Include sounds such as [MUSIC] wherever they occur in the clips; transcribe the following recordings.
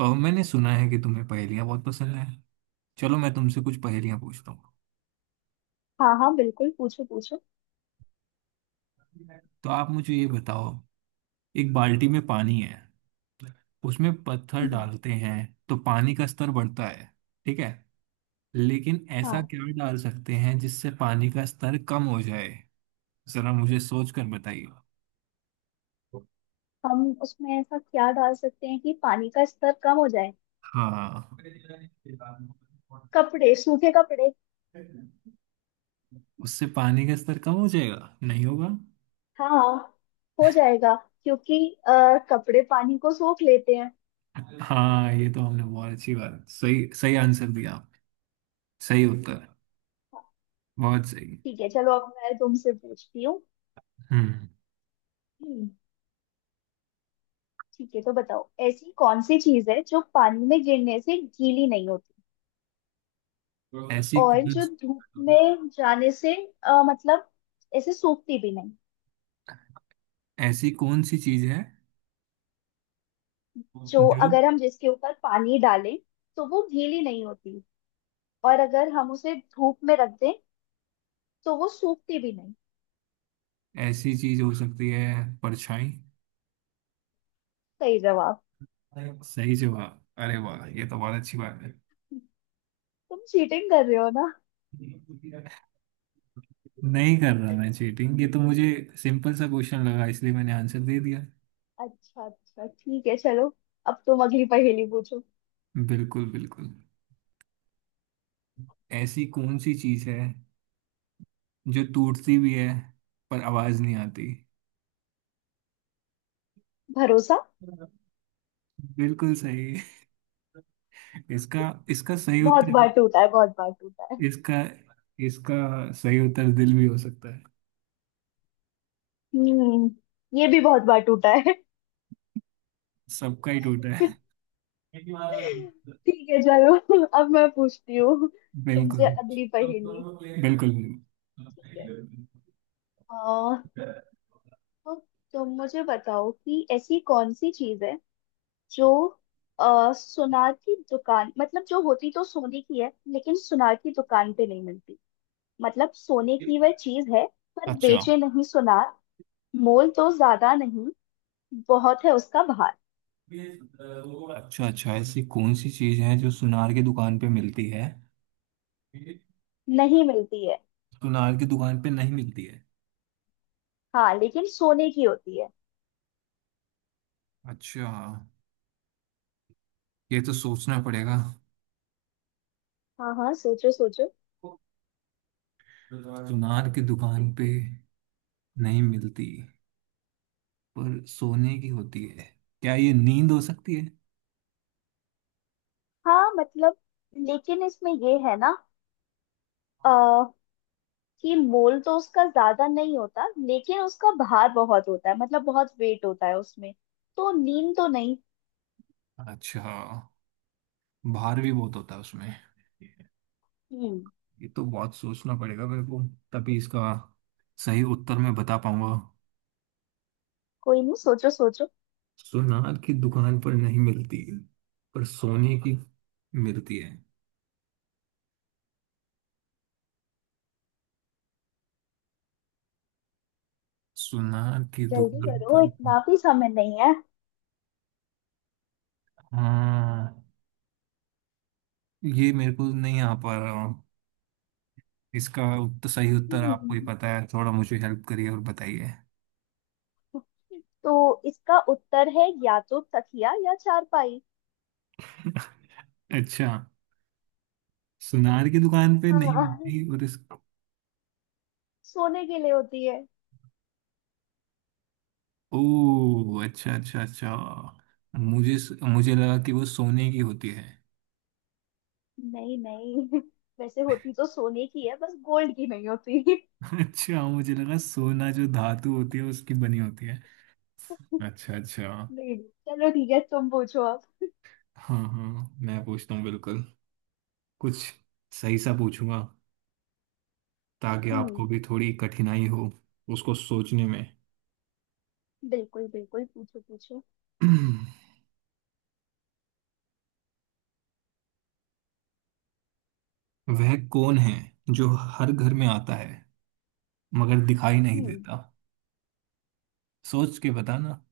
और मैंने सुना है कि तुम्हें पहेलियाँ बहुत पसंद है। चलो मैं तुमसे कुछ पहेलियाँ पूछता हूँ। हाँ हाँ, बिल्कुल पूछो पूछो। तो आप मुझे ये बताओ। एक बाल्टी में पानी है। उसमें पत्थर हम्म। डालते हैं तो पानी का स्तर बढ़ता है। ठीक है। लेकिन ऐसा हाँ। क्या डाल सकते हैं जिससे पानी का स्तर कम हो जाए? जरा मुझे सोच कर बताइए। हम उसमें ऐसा क्या डाल सकते हैं कि पानी का स्तर कम हो जाए? हाँ। कपड़े, सूखे कपड़े। उससे पानी का स्तर कम हो जाएगा, नहीं होगा? हाँ, हो जाएगा, क्योंकि कपड़े पानी को सोख लेते हैं। हाँ, ये तो हमने बहुत अच्छी बात, सही सही आंसर दिया। सही उत्तर। बहुत सही। ठीक है, चलो अब मैं तुमसे पूछती हूँ। हम्म। हम्म। ठीक है, तो बताओ ऐसी कौन सी चीज है जो पानी में गिरने से गीली नहीं होती, ऐसी और कौन, जो धूप में जाने से, मतलब ऐसे सूखती भी नहीं। ऐसी कौन सी चीज है जो, जो... अगर हम जिसके ऊपर पानी डालें तो वो गीली नहीं होती, और अगर हम उसे धूप में रख दें तो वो सूखती भी नहीं। ऐसी चीज हो सकती है, परछाई। सही जवाब। सही जवाब। अरे वाह, ये तो बहुत अच्छी बात है। तुम चीटिंग कर रहे हो ना? नहीं कर रहा मैं चीटिंग, ये तो मुझे सिंपल सा क्वेश्चन लगा इसलिए मैंने आंसर दे दिया। अच्छा अच्छा, ठीक है चलो, अब तुम अगली पहेली पूछो। बिल्कुल बिल्कुल। ऐसी कौन सी चीज है जो टूटती भी है पर आवाज नहीं आती? भरोसा। बिल्कुल सही। इसका इसका सही बहुत उत्तर... बार टूटा है, बहुत बार टूटा है। इसका इसका सही उत्तर दिल भी हो सकता है। हम्म, ये भी बहुत बार टूटा है। सबका ही टूटा है। [LAUGHS] ठीक है चलो, अब मैं पूछती हूँ बिल्कुल तुमसे अगली पहेली। बिल्कुल। ठीक है। आ, तो तुम मुझे बताओ कि ऐसी कौन सी चीज है जो, सुनार की दुकान, मतलब जो होती तो सोने की है लेकिन सुनार की दुकान पे नहीं मिलती। मतलब सोने की वह चीज है पर अच्छा बेचे नहीं सुनार। मोल तो ज्यादा नहीं, बहुत है उसका भार। अच्छा। अच्छा, ऐसी कौन सी चीज है जो सुनार की दुकान पे मिलती है? नहीं मिलती है। सुनार की दुकान पे नहीं मिलती है। हाँ, लेकिन सोने की होती है। अच्छा। ये तो सोचना पड़ेगा। हाँ हाँ, सोचो सोचो। सुनार की दुकान पे नहीं मिलती पर सोने की होती है। क्या ये नींद हो सकती है? हाँ मतलब, लेकिन इसमें ये है ना, आ, कि मोल तो उसका ज्यादा नहीं होता लेकिन उसका भार बहुत होता है, मतलब बहुत वेट होता है उसमें। तो नींद तो नहीं। अच्छा। भार भी बहुत होता है उसमें। हम्म। ये तो बहुत सोचना पड़ेगा मेरे को, तभी इसका सही उत्तर मैं बता पाऊंगा। कोई नहीं, सोचो सोचो। सुनार की दुकान पर नहीं मिलती पर सोने की मिलती है सुनार की जल्दी दुकान करो, पर। इतना भी समय नहीं है। हाँ। ये मेरे को नहीं आ पा रहा हूँ। इसका उत्तर, सही उत्तर आपको हम्म, ही पता है, थोड़ा मुझे हेल्प करिए और बताइए। तो इसका उत्तर है या तो तकिया या चारपाई। [LAUGHS] अच्छा। सुनार की दुकान पे नहीं हाँ, मिलती और इस... सोने के लिए होती है। ओह अच्छा अच्छा अच्छा। मुझे मुझे लगा कि वो सोने की होती है। नहीं नहीं, वैसे होती तो सोने की है, बस गोल्ड की नहीं होती। नहीं। [LAUGHS] अच्छा, मुझे लगा सोना जो धातु होती है उसकी बनी होती है। अच्छा अच्छा। नहीं। चलो ठीक है, तुम पूछो अब। हाँ हाँ, मैं पूछता हूँ बिल्कुल। कुछ सही सा पूछूंगा ताकि हम्म। आपको भी थोड़ी कठिनाई हो उसको सोचने में। बिल्कुल बिल्कुल, पूछो पूछो। [CLEARS THROAT] वह कौन है जो हर घर में आता है मगर दिखाई नहीं हम्म। देता? सोच के बताना।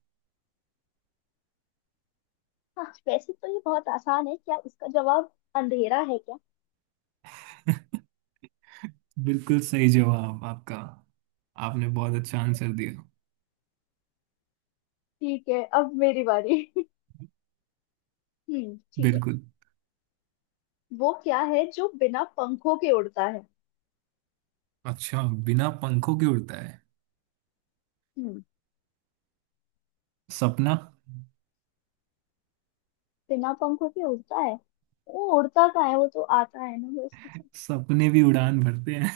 हाँ वैसे तो ये बहुत आसान है, क्या इसका जवाब अंधेरा है क्या? [LAUGHS] बिल्कुल सही जवाब आपका। आपने बहुत अच्छा आंसर दिया। ठीक है, अब मेरी बारी। हम्म, ठीक है। बिल्कुल। वो क्या है जो बिना पंखों के उड़ता है? अच्छा, बिना पंखों के उड़ता है... हम्म। सपना। बिना पंखों के उड़ता है, वो उड़ता कहाँ है, वो तो आता है ना बस। सपने भी उड़ान भरते हैं।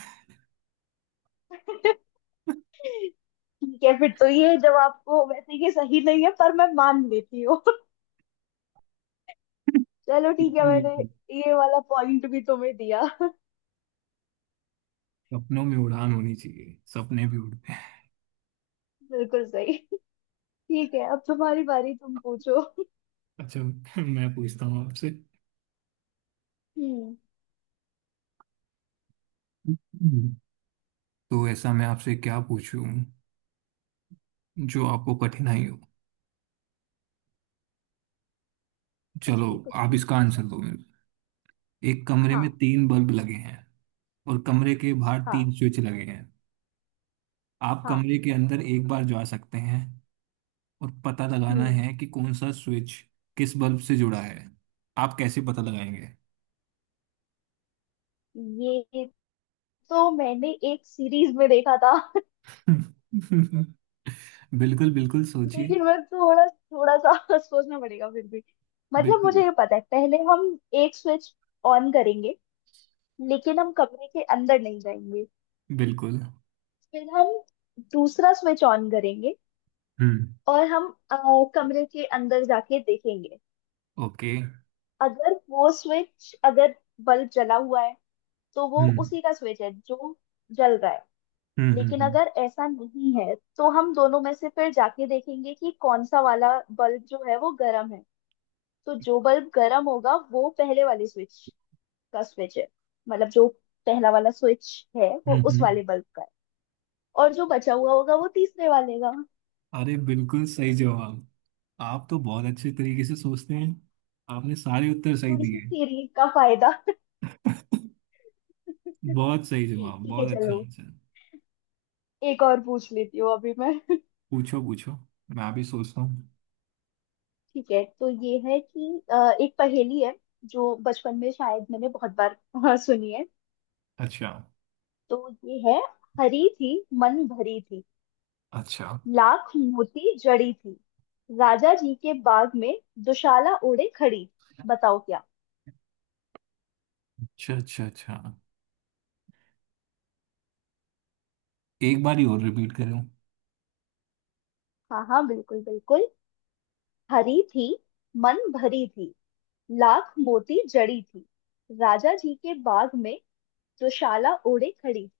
ठीक है फिर तो, ये जवाब को वैसे ये सही नहीं है पर मैं मान लेती हूँ। [LAUGHS] चलो [LAUGHS] ठीक है, बिल्कुल मैंने बिल्कुल। ये वाला पॉइंट भी तुम्हें दिया। सपनों में उड़ान होनी चाहिए, सपने भी उड़ते हैं। [LAUGHS] बिल्कुल सही। ठीक है, अब तुम्हारी बारी, तुम पूछो। अच्छा, मैं पूछता हूँ आपसे। हम्म। हम्म। तो ऐसा मैं आपसे क्या पूछूं जो आपको कठिनाई हो। चलो, कुछ आप भी इसका पूछो। आंसर दो मेरे को। एक कमरे में हाँ। तीन बल्ब लगे हैं और कमरे के बाहर हाँ। तीन स्विच लगे हैं। आप हाँ। कमरे के अंदर एक बार जा सकते हैं और पता लगाना हम्म। है कि कौन सा स्विच किस बल्ब से जुड़ा है। आप कैसे पता लगाएंगे? ये तो मैंने एक सीरीज में देखा था। [LAUGHS] बिल्कुल बिल्कुल, सोचिए। लेकिन मैं थोड़ा थोड़ा सा, [LAUGHS] सोचना पड़ेगा फिर भी। मतलब बिल्कुल मुझे ये पता है, पहले हम एक स्विच ऑन करेंगे, लेकिन हम कमरे के अंदर नहीं जाएंगे। बिल्कुल। फिर हम दूसरा स्विच ऑन करेंगे, हम्म। और हम अ, कमरे के अंदर जाके देखेंगे। ओके। अगर वो स्विच, अगर बल्ब जला हुआ है तो वो हम्म। उसी का स्विच है जो जल रहा है। हम्म। लेकिन हम्म। अगर ऐसा नहीं है तो हम दोनों में से फिर जाके देखेंगे कि कौन सा वाला बल्ब जो है वो गर्म है। तो जो बल्ब गर्म होगा वो पहले वाले स्विच का स्विच है, मतलब जो पहला वाला स्विच है वो हम्म। उस हम्म। वाले बल्ब का है। और जो बचा हुआ होगा वो तीसरे वाले का। अरे बिल्कुल सही जवाब। आप तो बहुत अच्छे तरीके से सोचते हैं। आपने सारे उत्तर सही थोड़ी सी दिए। थ्योरी का फायदा। [LAUGHS] [LAUGHS] बहुत सही जवाब, ठीक है बहुत अच्छा चलो, आंसर। एक और पूछ लेती हूँ अभी मैं। [LAUGHS] पूछो पूछो, मैं भी सोचता हूँ। ठीक है, तो ये है कि एक पहेली है जो बचपन में शायद मैंने बहुत बार [LAUGHS] सुनी है। अच्छा तो ये है, हरी थी, मन भरी थी, अच्छा लाख मोती जड़ी थी, राजा जी के बाग में दुशाला ओढ़े खड़ी। बताओ क्या? अच्छा अच्छा। अच्छा, एक बार ही और रिपीट करूँ। हाँ हाँ, बिल्कुल बिल्कुल। हरी थी, मन भरी थी, लाख मोती जड़ी थी, राजा जी के बाग में दुशाला ओढ़े खड़ी थी।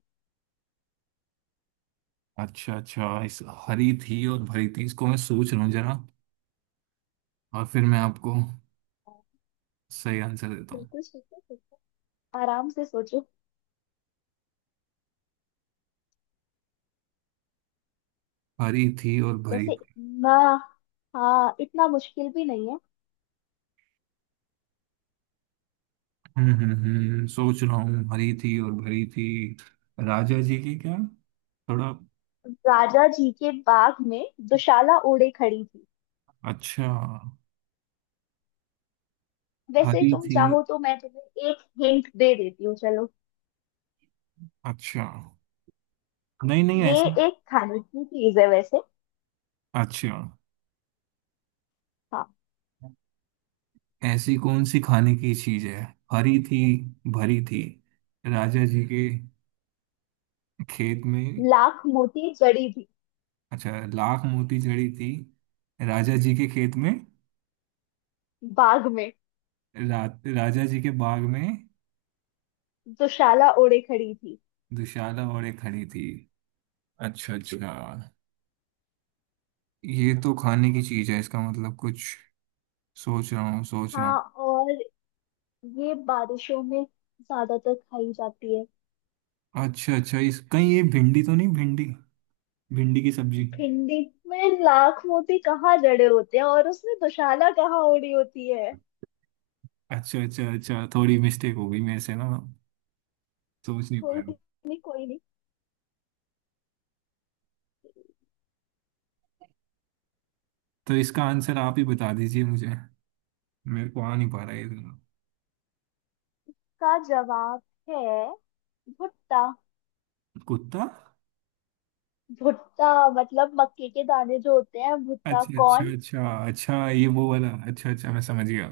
अच्छा अच्छा, इस... हरी थी और भरी थी, इसको मैं सोच रहा हूँ जरा, और फिर मैं आपको हाँ, सही आंसर देता हूँ। बिल्कुल सोचो सोचो, आराम से सोचो। हरी थी और भरी वैसे थी। इतना, हाँ इतना मुश्किल भी नहीं है। सोच रहा हूँ, हरी थी और भरी थी। राजा जी की क्या, थोड़ा... राजा जी के बाग में दुशाला ओढ़े खड़ी थी। अच्छा। वैसे हरी तुम थी... चाहो तो मैं तुम्हें एक हिंट दे देती हूँ, चलो। अच्छा। नहीं नहीं, ये ऐसी... एक खाने की चीज है वैसे। अच्छा। हाँ। ऐसी कौन सी खाने की चीज है? हरी थी, भरी थी, राजा जी के खेत में। लाख मोती जड़ी थी। अच्छा, लाख मोती जड़ी थी, राजा जी के खेत में। बाग में। रा, राजा जी के बाग में, दुशाला ओढ़े खड़ी थी। दुशाला औरतें खड़ी थी। अच्छा अच्छा। ये तो खाने की चीज है, इसका मतलब कुछ... सोच रहा हूँ, सोच रहा हूँ। हाँ, और ये बारिशों में ज्यादातर खाई जाती है। अच्छा अच्छा, इस... कहीं ये भिंडी तो नहीं? भिंडी, भिंडी की सब्जी। भिंडी में लाख मोती कहाँ जड़े होते हैं, और उसमें दुशाला कहाँ ओढ़ी होती है? अच्छा अच्छा अच्छा, थोड़ी मिस्टेक हो गई मेरे से ना, सोच नहीं कोई पाया। नहीं, कोई नहीं। तो इसका आंसर आप ही बता दीजिए मुझे, मेरे को आ नहीं पा रहा है ये तो। का जवाब है भुट्टा। कुत्ता। भुट्टा, मतलब मक्के के दाने जो होते हैं भुट्टा अच्छा अच्छा कौन। अच्छा अच्छा, ये वो वाला... अच्छा अच्छा, मैं समझ गया,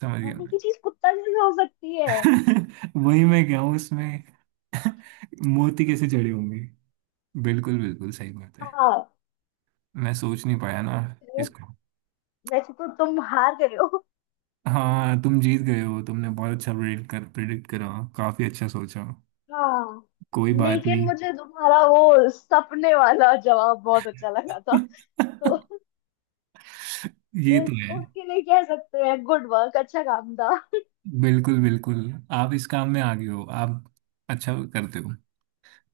समझ गया। खाने की चीज, भुट्टा कैसे हो सकती है? [LAUGHS] वही मैं क्या हूँ उसमें। [LAUGHS] मोती कैसे जड़े होंगे, बिल्कुल बिल्कुल सही बात है। हाँ। मैं सोच नहीं पाया ना इसको। वैसे तो तुम हार गए हो। हाँ, तुम जीत गए हो। तुमने बहुत अच्छा प्रेडिक्ट करा, काफी अच्छा सोचा। हाँ, कोई बात लेकिन नहीं। मुझे तुम्हारा वो सपने वाला जवाब बहुत अच्छा लगा था। [LAUGHS] तो ये तो है। उसके लिए कह सकते हैं गुड वर्क, अच्छा काम था। बिल्कुल बिल्कुल। आप इस काम में आगे हो, आप अच्छा करते हो।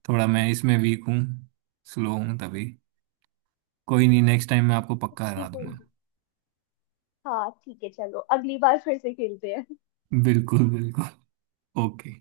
थोड़ा मैं इसमें वीक हूँ, स्लो हूँ तभी। कोई नहीं, नेक्स्ट टाइम मैं आपको पक्का हरा बिल्कुल। दूंगा। हाँ ठीक है चलो, अगली बार फिर से खेलते हैं। बिल्कुल बिल्कुल। ओके।